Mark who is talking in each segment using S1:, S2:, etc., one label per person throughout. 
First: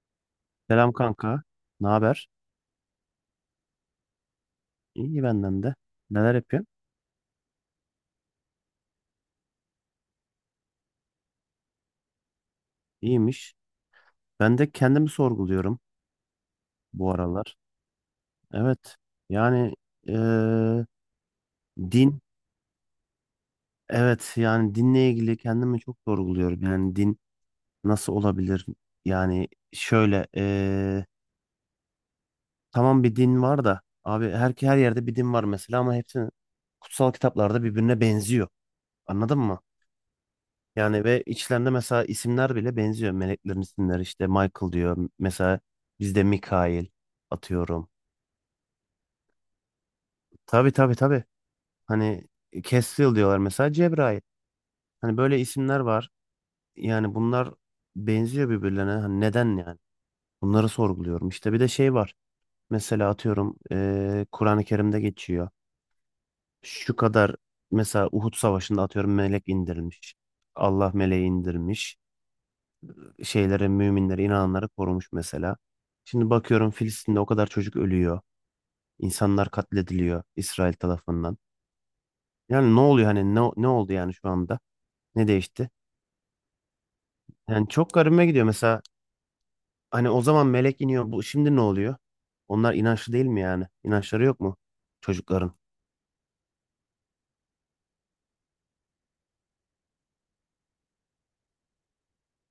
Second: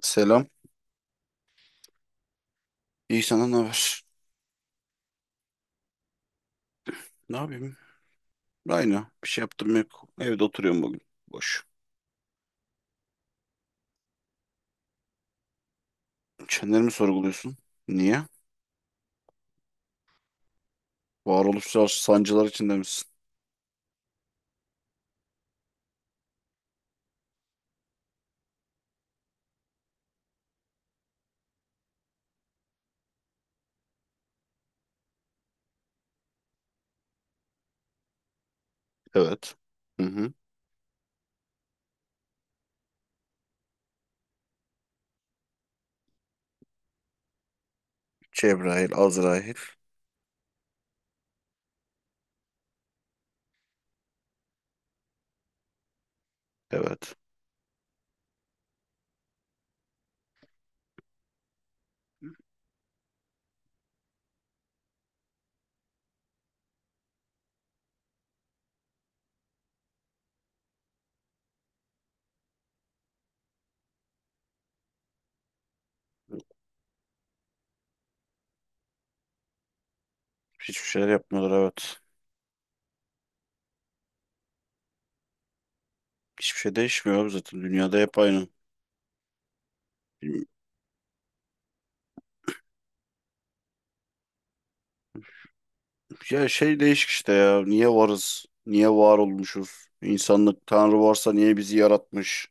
S1: Selam.
S2: Selam kanka. Ne haber?
S1: İyi sana ne haber?
S2: İyi benden de. Neler yapıyorsun?
S1: Ne yapayım? Aynı. Bir şey yaptım yok. Evde oturuyorum bugün. Boş.
S2: İyiymiş. Ben de kendimi sorguluyorum
S1: Kendini mi
S2: bu
S1: sorguluyorsun?
S2: aralar.
S1: Niye?
S2: Evet. Yani eee,
S1: Varoluşsal
S2: din.
S1: sancılar içinde misin?
S2: Evet. Yani dinle ilgili kendimi çok sorguluyorum. Yani din nasıl olabilir? Yani şöyle tamam bir din var da abi her yerde bir din var mesela ama hepsi kutsal kitaplarda birbirine benziyor. Anladın
S1: Evet.
S2: mı?
S1: Hı hı.
S2: Yani ve içlerinde mesela isimler bile benziyor. Meleklerin isimleri işte Michael diyor. Mesela bizde Mikail atıyorum.
S1: Cebrail, Azrail.
S2: Tabii tabii tabii. Hani Castiel diyorlar mesela Cebrail. Hani böyle isimler var. Yani
S1: Evet.
S2: bunlar benziyor birbirlerine. Hani neden yani? Bunları sorguluyorum. İşte bir de şey var. Mesela atıyorum Kur'an-ı Kerim'de geçiyor. Şu kadar mesela Uhud Savaşı'nda atıyorum melek indirilmiş. Allah meleği indirmiş. Şeyleri, müminleri, inananları korumuş mesela. Şimdi bakıyorum Filistin'de o kadar çocuk ölüyor. İnsanlar katlediliyor İsrail
S1: Hiçbir şeyler
S2: tarafından.
S1: yapmıyorlar evet.
S2: Yani ne oluyor hani ne oldu yani şu anda? Ne değişti?
S1: Hiçbir şey değişmiyor abi zaten.
S2: Yani çok
S1: Dünyada hep
S2: garibime gidiyor
S1: aynı.
S2: mesela hani o zaman melek iniyor. Bu şimdi ne oluyor? Onlar inançlı değil mi yani? İnançları yok mu çocukların?
S1: Ya şey değişik işte ya. Niye varız? Niye var olmuşuz? İnsanlık Tanrı varsa niye bizi yaratmış?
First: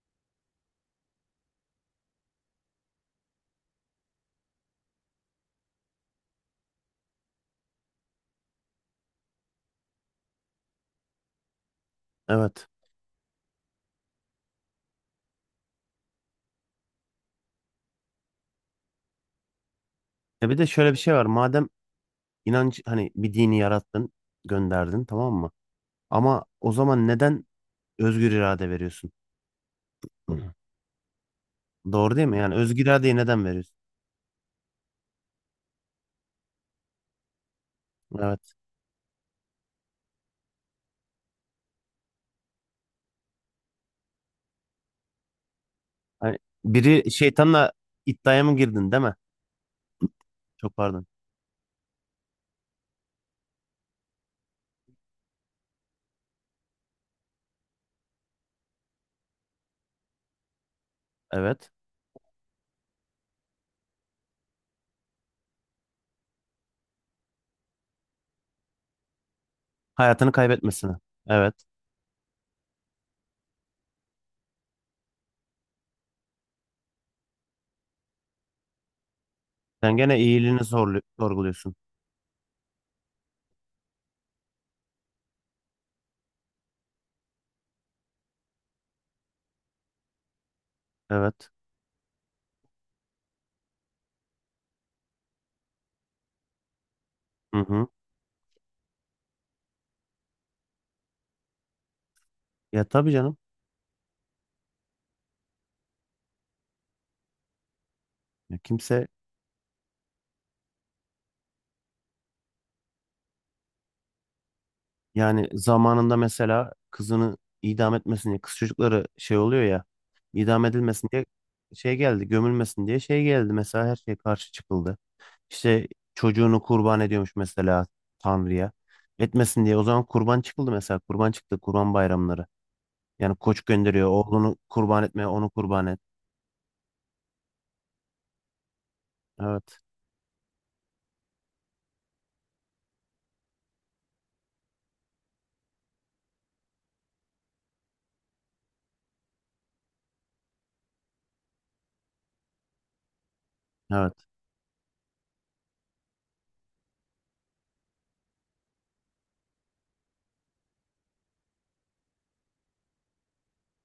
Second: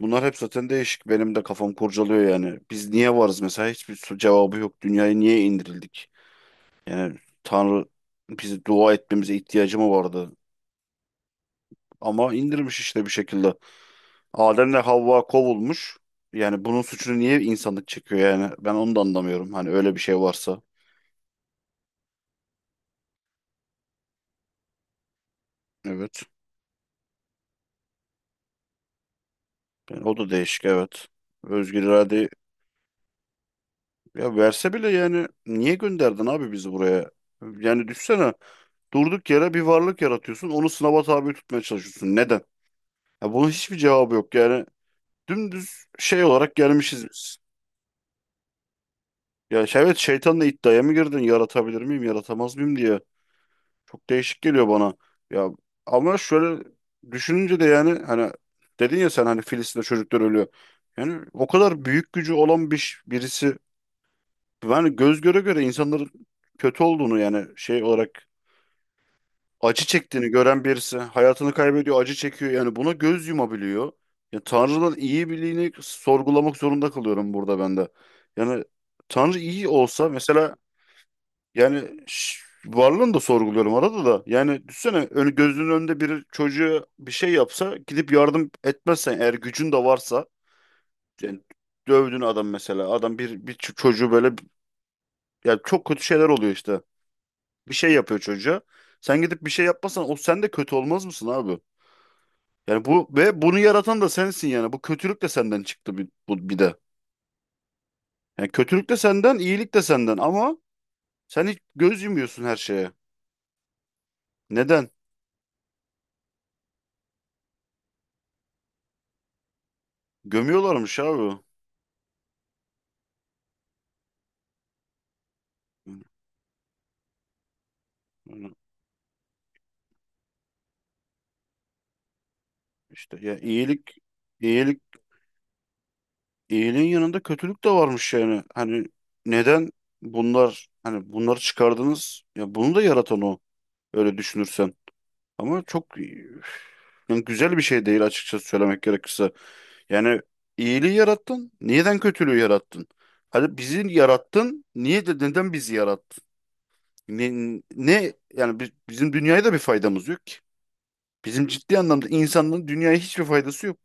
S1: Bunlar hep zaten değişik. Benim de kafam kurcalıyor yani. Biz niye varız mesela? Cevabı yok. Dünyaya niye indirildik? Yani Tanrı bizi dua etmemize ihtiyacı mı vardı? Ama
S2: Evet.
S1: indirmiş işte bir şekilde. Adem'le Havva kovulmuş. Yani bunun suçunu niye insanlık çekiyor yani? Ben onu da anlamıyorum. Hani öyle bir şey
S2: E bir
S1: varsa.
S2: de şöyle bir şey var. Madem inanç hani bir dini yarattın, gönderdin tamam mı?
S1: Evet.
S2: Ama o zaman neden özgür irade veriyorsun?
S1: Yani o da
S2: Hı.
S1: değişik evet. Özgür
S2: Doğru
S1: irade
S2: değil mi? Yani özgür iradeyi neden veriyorsun?
S1: ya verse bile yani niye gönderdin abi bizi buraya? Yani düşsene
S2: Evet.
S1: durduk yere bir varlık yaratıyorsun onu sınava tabi tutmaya çalışıyorsun. Neden? Ya bunun hiçbir cevabı yok yani. Dümdüz şey
S2: Hani
S1: olarak gelmişiz
S2: biri
S1: biz.
S2: şeytanla iddiaya mı girdin değil mi?
S1: Evet, şeytanla
S2: Çok
S1: iddiaya mı
S2: pardon.
S1: girdin? Yaratabilir miyim, yaratamaz mıyım diye. Çok değişik geliyor bana. Ya ama şöyle düşününce de yani hani dedin ya sen hani Filistin'de çocuklar ölüyor. Yani o
S2: Evet.
S1: kadar büyük gücü olan bir birisi yani göz göre göre insanların kötü olduğunu yani şey olarak acı çektiğini
S2: Hayatını
S1: gören
S2: kaybetmesine.
S1: birisi hayatını
S2: Evet.
S1: kaybediyor, acı çekiyor. Yani buna göz yumabiliyor. Ya Tanrı'nın iyi birliğini sorgulamak zorunda kalıyorum burada ben de. Yani Tanrı iyi
S2: Sen
S1: olsa
S2: gene
S1: mesela
S2: iyiliğini sorlu- sorguluyorsun.
S1: yani varlığını da sorguluyorum arada da. Yani düşünsene önü gözünün önünde bir çocuğa bir şey yapsa gidip yardım etmezsen eğer gücün de varsa yani
S2: Evet.
S1: dövdün adam mesela adam bir çocuğu böyle yani çok kötü şeyler oluyor işte.
S2: Hı
S1: Bir
S2: hı.
S1: şey yapıyor çocuğa. Sen gidip bir şey yapmasan o sen de kötü olmaz mısın abi? Yani
S2: Ya
S1: bu
S2: tabii canım.
S1: ve bunu yaratan da sensin yani. Bu kötülük de senden çıktı bir, bu, bir de. Yani
S2: Ya
S1: kötülük de
S2: kimse
S1: senden, iyilik de senden ama sen hiç göz yumuyorsun her şeye. Neden?
S2: yani zamanında mesela kızını idam etmesin diye kız çocukları şey oluyor ya idam
S1: Gömüyorlarmış
S2: edilmesin diye
S1: abi.
S2: şey geldi gömülmesin diye şey geldi mesela her şey karşı çıkıldı. İşte çocuğunu kurban ediyormuş mesela
S1: Yani
S2: Tanrı'ya. Etmesin diye o zaman kurban çıkıldı mesela kurban çıktı kurban bayramları.
S1: İşte
S2: Yani
S1: ya
S2: koç
S1: iyilik
S2: gönderiyor. Oğlunu
S1: iyilik
S2: kurban etmeye onu kurban et.
S1: iyiliğin yanında kötülük de varmış yani. Hani neden
S2: Evet.
S1: bunlar hani bunları çıkardınız? Ya bunu da yaratan o öyle düşünürsen. Ama çok yani güzel bir şey değil açıkçası söylemek gerekirse. Yani iyiliği yarattın. Neden kötülüğü yarattın? Hadi bizi
S2: Evet.
S1: yarattın. Niye de neden bizi yarattın? Ne, ne yani bizim dünyaya da bir faydamız yok ki. Bizim ciddi anlamda insanlığın dünyaya hiçbir faydası yok.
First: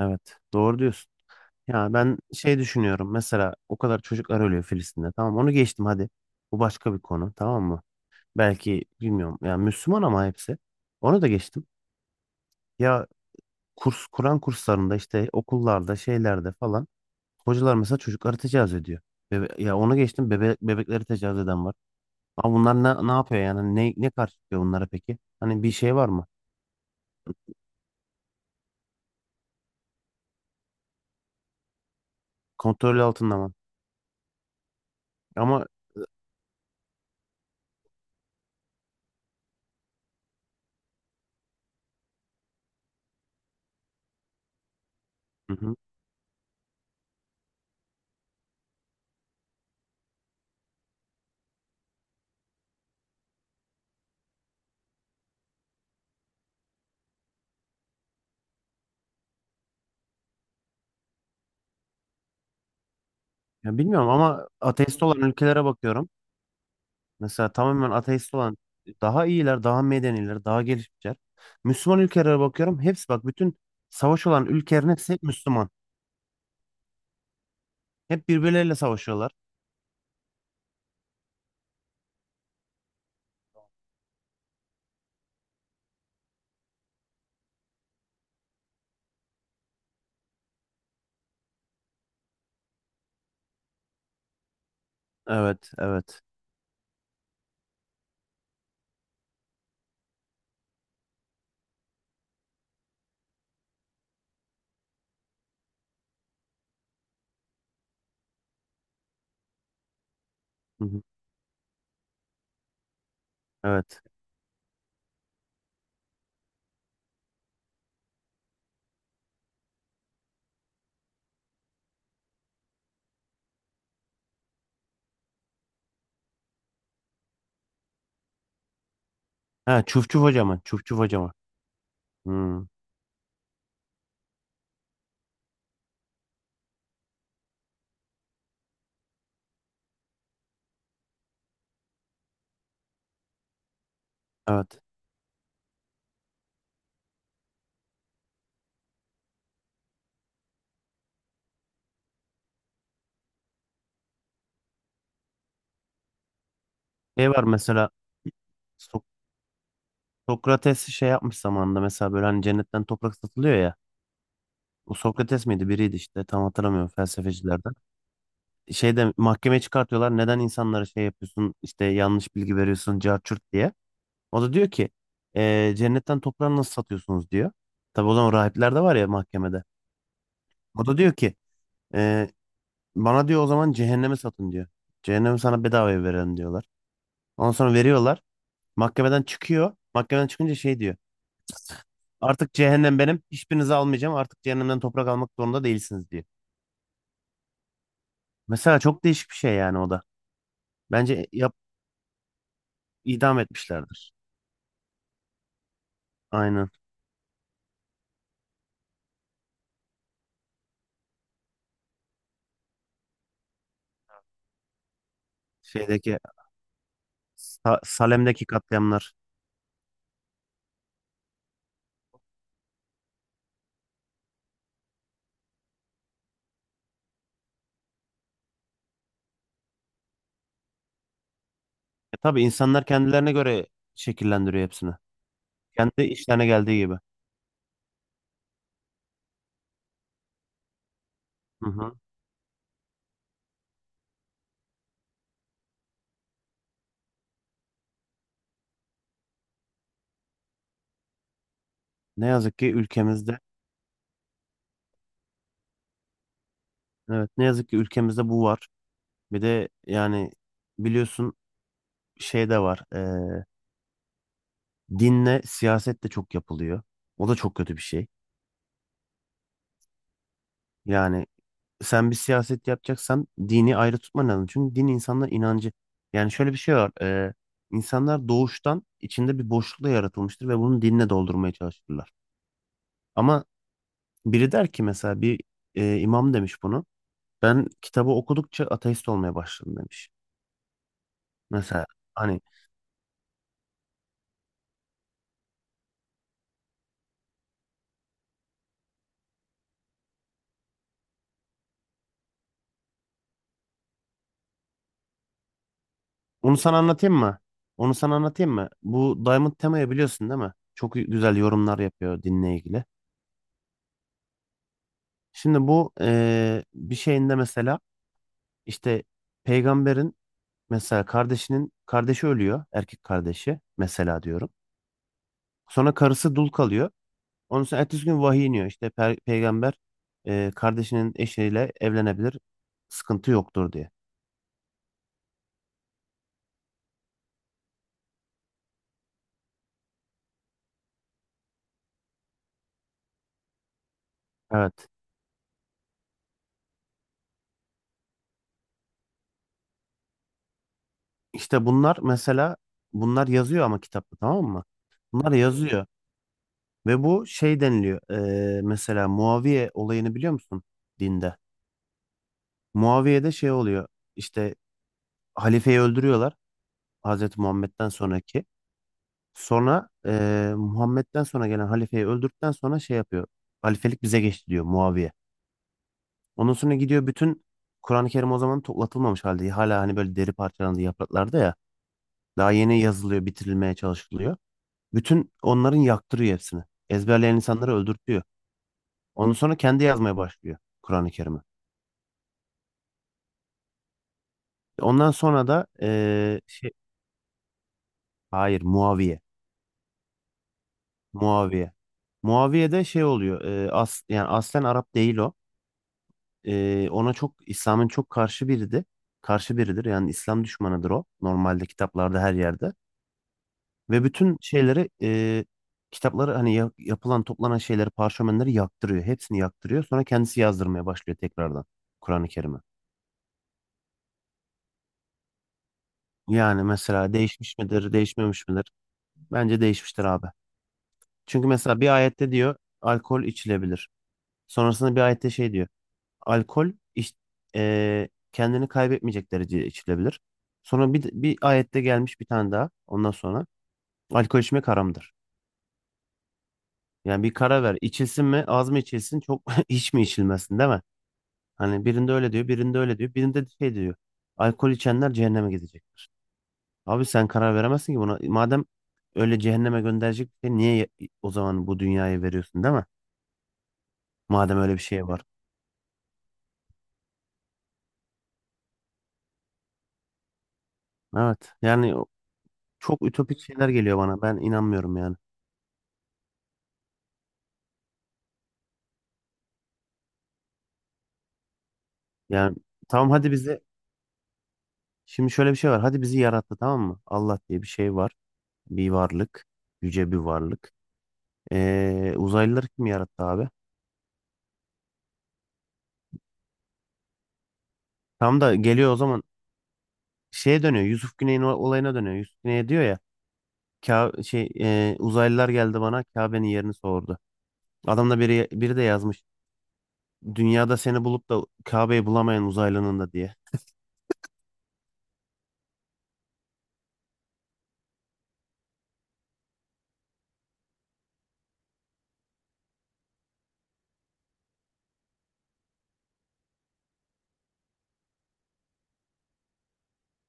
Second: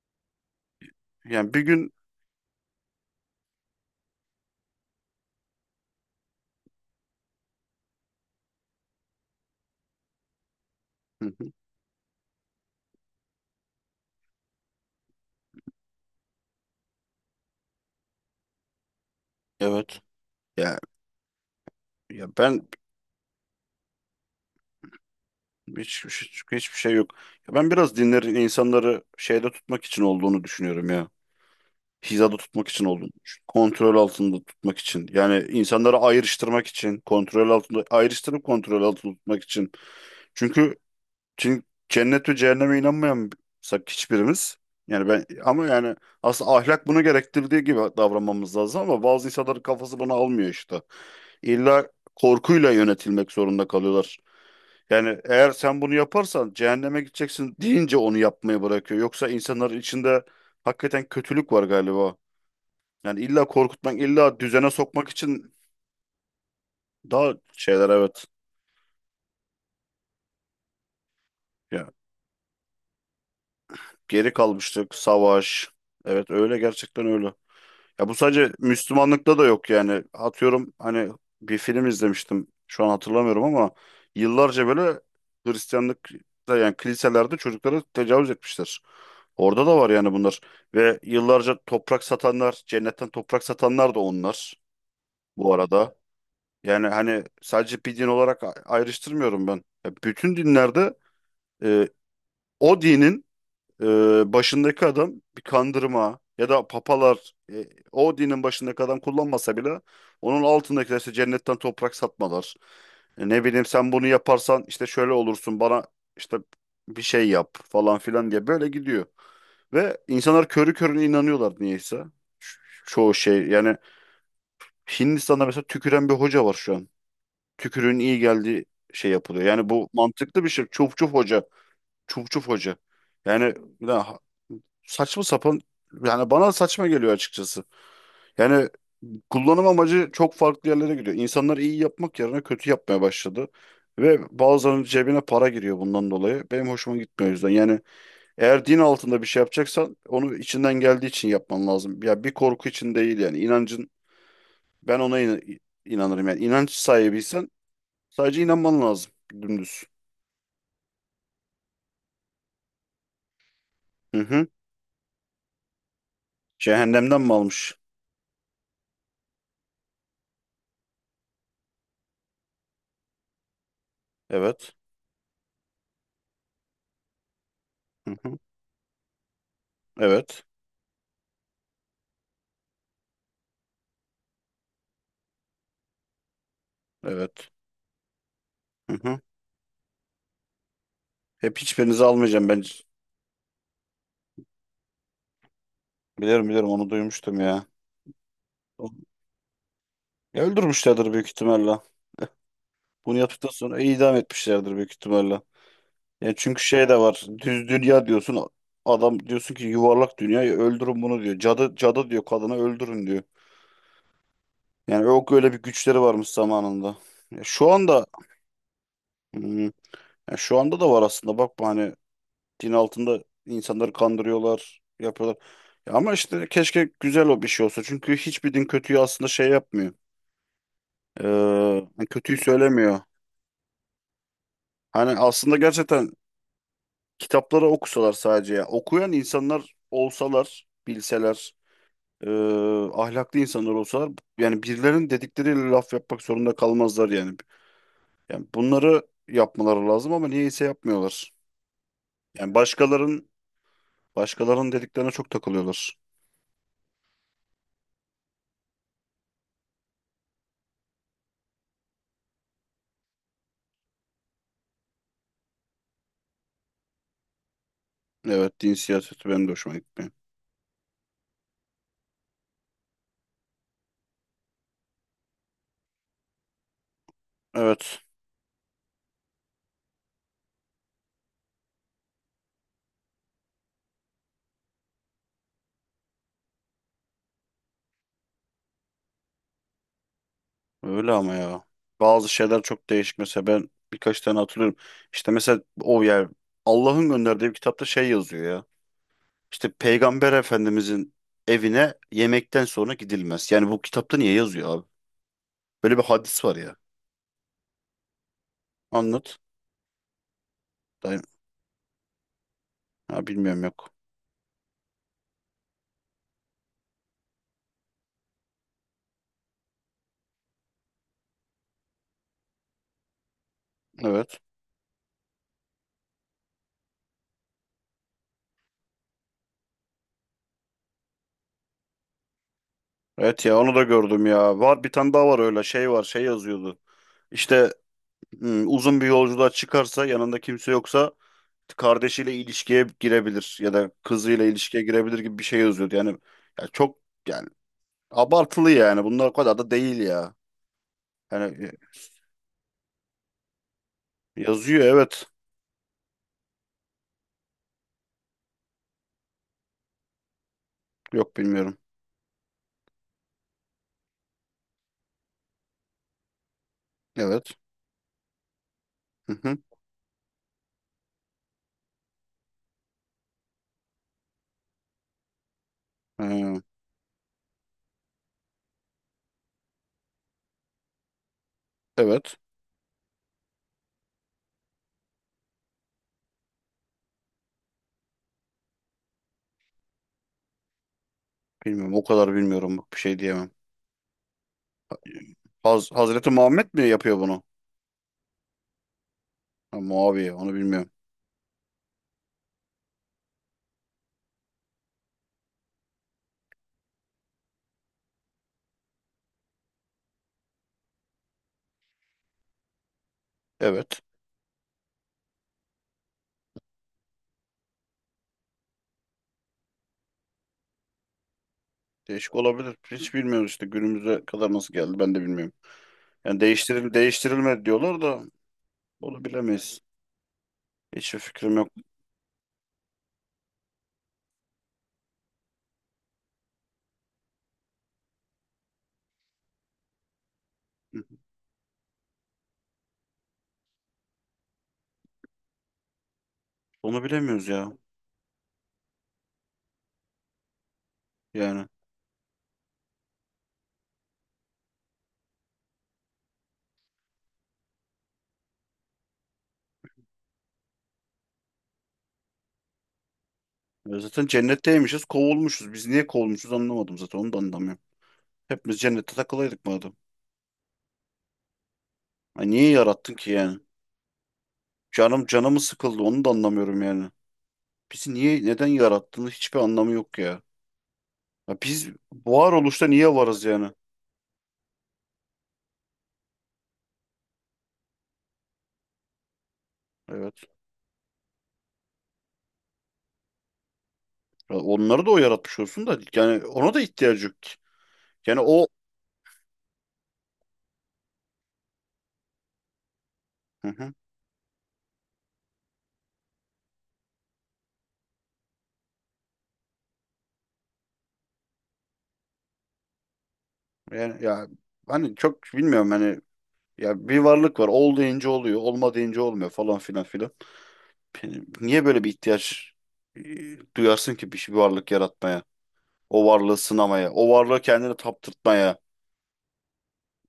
S2: Evet. Doğru diyorsun.
S1: Yani bir gün.
S2: Ya ben şey düşünüyorum. Mesela o kadar çocuklar ölüyor Filistin'de. Tamam onu geçtim hadi. Bu başka bir konu. Tamam mı? Belki bilmiyorum. Yani Müslüman ama hepsi. Onu
S1: Hı
S2: da
S1: hı.
S2: geçtim. Ya kurs Kur'an kurslarında işte okullarda şeylerde falan hocalar mesela çocukları tecavüz ediyor. Bebe- ya onu
S1: Evet.
S2: geçtim. Bebe
S1: Ya
S2: bebekleri tecavüz eden var.
S1: ya ben
S2: Ama bunlar ne yapıyor yani? Ne karşılıyor bunlara peki? Hani bir şey var mı?
S1: hiçbir şey yok. Ya ben biraz dinlerin insanları şeyde tutmak için olduğunu düşünüyorum ya. Hizada tutmak için
S2: Kontrol
S1: olduğunu
S2: altında
S1: düşün.
S2: mı?
S1: Kontrol altında tutmak için. Yani
S2: Ama
S1: insanları ayrıştırmak için, kontrol altında ayrıştırıp kontrol altında tutmak için. Çünkü çünkü cennet ve cehenneme inanmayansak hiçbirimiz yani ben
S2: hı
S1: ama
S2: hı.
S1: yani aslında ahlak bunu gerektirdiği gibi davranmamız lazım ama bazı insanların kafası bunu almıyor işte. İlla korkuyla yönetilmek zorunda kalıyorlar. Yani eğer sen bunu yaparsan cehenneme gideceksin deyince onu yapmayı bırakıyor. Yoksa insanların içinde hakikaten kötülük var galiba. Yani illa
S2: Ya
S1: korkutmak,
S2: bilmiyorum
S1: illa
S2: ama
S1: düzene
S2: ateist
S1: sokmak
S2: olan
S1: için
S2: ülkelere bakıyorum.
S1: daha
S2: Mesela
S1: şeyler
S2: tamamen
S1: evet.
S2: ateist olan daha iyiler, daha medeniler, daha gelişmişler.
S1: Ya
S2: Müslüman ülkelere bakıyorum. Hepsi bak bütün savaş
S1: geri
S2: olan ülkelerin
S1: kalmıştık,
S2: hepsi hep
S1: savaş.
S2: Müslüman.
S1: Evet öyle gerçekten öyle. Ya bu
S2: Hep
S1: sadece
S2: birbirleriyle savaşıyorlar.
S1: Müslümanlıkta da yok yani. Atıyorum hani bir film izlemiştim. Şu an hatırlamıyorum ama yıllarca böyle Hristiyanlıkta yani kiliselerde çocuklara tecavüz etmişler. Orada da var yani bunlar. Ve yıllarca toprak satanlar, cennetten toprak satanlar da onlar bu
S2: Evet,
S1: arada.
S2: evet.
S1: Yani hani sadece bir din olarak ayrıştırmıyorum ben. Ya bütün dinlerde e, o dinin e, başındaki adam bir kandırma ya da papalar o dinin başındaki adam kullanmasa bile onun
S2: Hı
S1: altındakiler
S2: hı,
S1: işte cennetten toprak satmalar. Ne bileyim sen
S2: evet.
S1: bunu yaparsan işte şöyle olursun bana işte bir şey yap falan filan diye böyle gidiyor. Ve insanlar körü körüne inanıyorlar niyeyse. Çoğu şey yani Hindistan'da mesela tüküren bir hoca var şu an. Tükürüğün iyi geldiği şey yapılıyor. Yani
S2: Ha,
S1: bu
S2: çufçuf
S1: mantıklı bir
S2: hocama,
S1: şey. Çuf
S2: çufçuf
S1: çuf
S2: hocama.
S1: hoca. Çuf çuf
S2: Hmm,
S1: hoca. Yani ya, saçma sapan yani bana saçma geliyor açıkçası. Yani kullanım amacı çok farklı yerlere gidiyor. İnsanlar iyi yapmak yerine kötü yapmaya başladı. Ve
S2: evet.
S1: bazılarının cebine para giriyor bundan dolayı. Benim hoşuma gitmiyor o yüzden. Yani eğer din altında bir şey yapacaksan onu içinden geldiği için yapman lazım. Ya bir korku için değil yani. İnancın ben ona inanırım yani. İnanç
S2: Şey var
S1: sahibiysen
S2: mesela
S1: sadece inanman
S2: So-
S1: lazım dümdüz.
S2: Sokrates şey yapmış zamanında mesela böyle hani cennetten toprak satılıyor ya.
S1: Hı hı.
S2: O Sokrates miydi biriydi işte tam hatırlamıyorum
S1: Cehennemden mi
S2: felsefecilerden.
S1: almış?
S2: Şeyde mahkemeye çıkartıyorlar. Neden insanlara şey yapıyorsun işte yanlış bilgi veriyorsun carçurt diye. O da diyor
S1: Evet.
S2: ki cennetten toprağı nasıl satıyorsunuz" diyor. Tabii o
S1: Hı
S2: zaman
S1: hı.
S2: rahipler de var ya mahkemede.
S1: Evet.
S2: O da diyor ki "Ee, bana" diyor "o zaman cehennemi satın" diyor. "Cehennemi sana bedavaya verelim" diyorlar.
S1: Evet.
S2: Ondan sonra veriyorlar.
S1: Hı hı.
S2: Mahkemeden çıkıyor. Mahkemeden çıkınca şey diyor.
S1: Hep hiçbirinizi almayacağım
S2: Artık
S1: ben.
S2: cehennem benim. Hiçbirinizi almayacağım. Artık cehennemden toprak almak zorunda değilsiniz diyor.
S1: Biliyorum onu duymuştum ya.
S2: Mesela çok değişik bir şey yani o da.
S1: Ya öldürmüşlerdir büyük
S2: Bence yap
S1: ihtimalle. Bunu
S2: idam
S1: yaptıktan sonra
S2: etmişlerdir.
S1: idam etmişlerdir büyük ihtimalle. Yani çünkü
S2: Aynen.
S1: şey de var. Düz dünya diyorsun. Adam diyorsun ki yuvarlak dünya öldürün bunu diyor. Cadı cadı diyor kadına öldürün diyor. Yani yok öyle bir güçleri
S2: Şeydeki
S1: varmış zamanında. Ya şu anda
S2: Salem'deki katliamlar.
S1: hmm, ya şu anda da var aslında. Bakma hani din altında insanları kandırıyorlar, yapıyorlar. Ya ama işte keşke güzel o bir şey olsa. Çünkü hiçbir din kötüyü aslında şey yapmıyor. Ee, Hani
S2: E
S1: kötüyü
S2: tabii insanlar
S1: söylemiyor.
S2: kendilerine göre şekillendiriyor hepsini.
S1: Hani aslında
S2: Kendi
S1: gerçekten
S2: işlerine geldiği gibi.
S1: kitapları okusalar sadece ya. Okuyan insanlar olsalar, bilseler,
S2: Hı hı.
S1: ee, ahlaklı insanlar olsalar yani birilerinin dedikleriyle laf yapmak zorunda kalmazlar yani. Yani bunları yapmaları lazım ama niyeyse yapmıyorlar.
S2: Ne
S1: Yani
S2: yazık ki ülkemizde,
S1: başkalarının dediklerine çok takılıyorlar.
S2: evet ne yazık ki ülkemizde bu var. Bir de yani biliyorsun şey de var. Dinle siyaset de çok yapılıyor. O da çok kötü bir şey.
S1: Evet, din siyaseti benim de hoşuma gitmiyor.
S2: Yani sen bir siyaset yapacaksan dini ayrı tutman lazım. Çünkü din insanların inancı. Yani şöyle bir şey var. E,
S1: Evet.
S2: insanlar doğuştan içinde bir boşlukla yaratılmıştır ve bunu dinle doldurmaya çalışırlar. Ama biri der ki mesela bir imam demiş bunu. Ben kitabı okudukça ateist olmaya başladım demiş.
S1: Öyle ama ya.
S2: Mesela
S1: Bazı
S2: hani
S1: şeyler çok değişik. Mesela ben birkaç tane hatırlıyorum. İşte mesela o yer Allah'ın gönderdiği bir kitapta şey yazıyor ya. İşte Peygamber Efendimizin evine yemekten sonra gidilmez. Yani bu kitapta niye yazıyor abi? Böyle bir hadis var
S2: onu
S1: ya.
S2: sana anlatayım mı? Onu sana anlatayım mı? Bu
S1: Anlat.
S2: Diamond Tema'yı biliyorsun değil mi? Çok
S1: Ben-
S2: güzel yorumlar yapıyor dinle ilgili.
S1: Ha, bilmiyorum yok.
S2: Şimdi bu bir şeyinde mesela işte peygamberin mesela kardeşi ölüyor. Erkek kardeşi mesela
S1: Evet.
S2: diyorum. Sonra karısı dul kalıyor. Onun sonra ertesi gün vahiy iniyor. İşte peygamber kardeşinin eşiyle evlenebilir. Sıkıntı
S1: Evet ya
S2: yoktur
S1: onu da
S2: diye.
S1: gördüm ya. Var bir tane daha var öyle şey var şey yazıyordu. İşte uzun bir yolculuğa çıkarsa yanında kimse yoksa kardeşiyle ilişkiye girebilir ya da kızıyla ilişkiye
S2: Evet.
S1: girebilir gibi bir şey yazıyordu. Yani ya çok yani abartılı yani. Bunlar o kadar da değil ya.
S2: İşte
S1: Yani
S2: bunlar mesela bunlar yazıyor ama kitapta tamam mı?
S1: yazıyor evet.
S2: Bunlar yazıyor. Ve bu şey deniliyor. Mesela Muaviye olayını biliyor musun
S1: Yok
S2: dinde?
S1: bilmiyorum.
S2: Muaviye'de şey oluyor. İşte halifeyi öldürüyorlar. Hazreti
S1: Evet.
S2: Muhammed'den sonraki.
S1: Hı hı.
S2: Sonra Muhammed'den sonra gelen halifeyi öldürdükten sonra şey yapıyor. Halifelik bize geçti diyor Muaviye. Ondan
S1: Ee,
S2: sonra gidiyor bütün Kur'an-ı Kerim o zaman toplatılmamış halde. Hala hani böyle deri parçalandı yapraklarda ya.
S1: evet.
S2: Daha yeni yazılıyor, bitirilmeye çalışılıyor. Bütün onların yaktırıyor hepsini. Ezberleyen insanları öldürtüyor. Ondan sonra kendi yazmaya başlıyor Kur'an-ı Kerim'i.
S1: Bilmiyorum. O kadar bilmiyorum. Bak, bir şey diyemem.
S2: Ondan sonra da
S1: Hazreti Muhammed mi yapıyor bunu?
S2: hayır Muaviye.
S1: Ha, Muaviye. Onu bilmiyorum.
S2: Muaviye. Muaviye de şey oluyor. Yani aslen Arap değil o. Ona çok İslam'ın karşı biridir. Karşı biridir. Yani İslam düşmanıdır o. Normalde kitaplarda her yerde.
S1: Evet.
S2: Ve bütün şeyleri kitapları hani yapılan toplanan şeyleri parşömenleri yaktırıyor. Hepsini yaktırıyor. Sonra kendisi yazdırmaya başlıyor tekrardan Kur'an-ı
S1: Değişik
S2: Kerim'i.
S1: olabilir. Hiç bilmiyoruz işte. Günümüze kadar nasıl geldi ben de bilmiyorum. Yani
S2: Yani mesela değişmiş
S1: değiştirilme
S2: midir,
S1: diyorlar da
S2: değişmemiş midir?
S1: onu
S2: Bence
S1: bilemeyiz.
S2: değişmiştir abi.
S1: Hiçbir
S2: Çünkü
S1: fikrim yok.
S2: mesela bir ayette diyor alkol içilebilir. Sonrasında bir ayette şey diyor. Alkol iç- kendini kaybetmeyecek derecede içilebilir. Sonra
S1: Hı
S2: bir,
S1: hı.
S2: bir ayette gelmiş bir tane daha. Ondan sonra alkol içmek haramdır.
S1: Onu
S2: Yani bir
S1: bilemiyoruz
S2: karar
S1: ya.
S2: ver. İçilsin mi, az mı içilsin, çok hiç mi içilmesin, değil mi?
S1: Yani
S2: Hani birinde öyle diyor, birinde öyle diyor, birinde de şey diyor. Alkol içenler cehenneme gidecektir. Abi sen karar veremezsin ki buna. Madem öyle cehenneme gönderecek bir şey niye o zaman bu dünyayı veriyorsun değil mi?
S1: ya zaten
S2: Madem öyle bir
S1: cennetteymişiz,
S2: şey var.
S1: kovulmuşuz. Biz niye kovulmuşuz anlamadım zaten onu da anlamıyorum. Hepimiz cennette takılaydık madem.
S2: Evet.
S1: Ay niye
S2: Çok
S1: yarattın ki
S2: ütopik
S1: yani?
S2: şeyler geliyor bana. Ben inanmıyorum yani.
S1: Canım canımı sıkıldı onu da anlamıyorum yani. Bizi niye neden yarattığını hiçbir anlamı yok ya. Ya biz
S2: Yani
S1: varoluşta
S2: tamam
S1: niye
S2: hadi
S1: varız
S2: bizi
S1: yani?
S2: Şimdi şöyle bir şey var. Hadi bizi yarattı tamam mı? Allah diye bir şey var. Bir varlık. Yüce bir
S1: Evet.
S2: varlık. Uzaylıları kim yarattı abi?
S1: Ya onları da o yaratmış olsun da yani ona da ihtiyacı yok ki. Yani
S2: Tam da
S1: o.
S2: geliyor o zaman şeye dönüyor. Yusuf Güney'in olayına dönüyor. Yusuf Güney diyor ya.
S1: Hı hı.
S2: Uzaylılar geldi bana Kabe'nin yerini sordu. Adam da biri de yazmış. Dünyada seni bulup da Kabe'yi bulamayan uzaylının da diye.
S1: Yani ya hani çok bilmiyorum hani ya bir varlık var. Ol deyince oluyor, olma deyince olmuyor falan filan filan. Yani niye böyle bir ihtiyaç duyarsın ki bir varlık yaratmaya? O varlığı sınamaya, o varlığı kendine taptırtmaya.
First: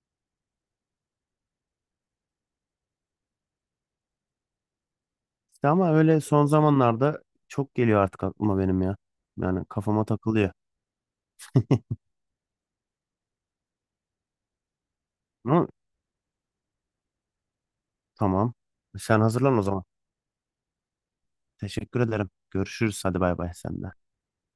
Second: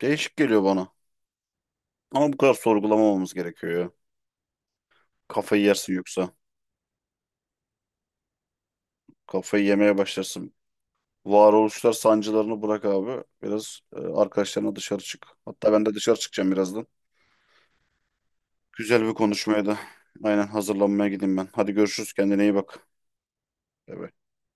S1: Değişik geliyor bana. Ama bu kadar sorgulamamamız gerekiyor ya. Kafayı
S2: İşte
S1: yersin
S2: ama öyle
S1: yoksa.
S2: son zamanlarda çok geliyor artık aklıma benim ya.
S1: Kafayı
S2: Yani
S1: yemeye
S2: kafama takılıyor.
S1: başlarsın. Varoluşlar sancılarını bırak abi. Biraz arkadaşlarına dışarı çık.
S2: Ama
S1: Hatta ben de dışarı çıkacağım birazdan.
S2: tamam.
S1: Güzel bir
S2: Sen hazırlan o
S1: konuşmaya da
S2: zaman.
S1: aynen hazırlanmaya gideyim ben. Hadi
S2: Teşekkür
S1: görüşürüz.
S2: ederim.
S1: Kendine iyi bak.
S2: Görüşürüz. Hadi bay bay sen de.
S1: Bay bay.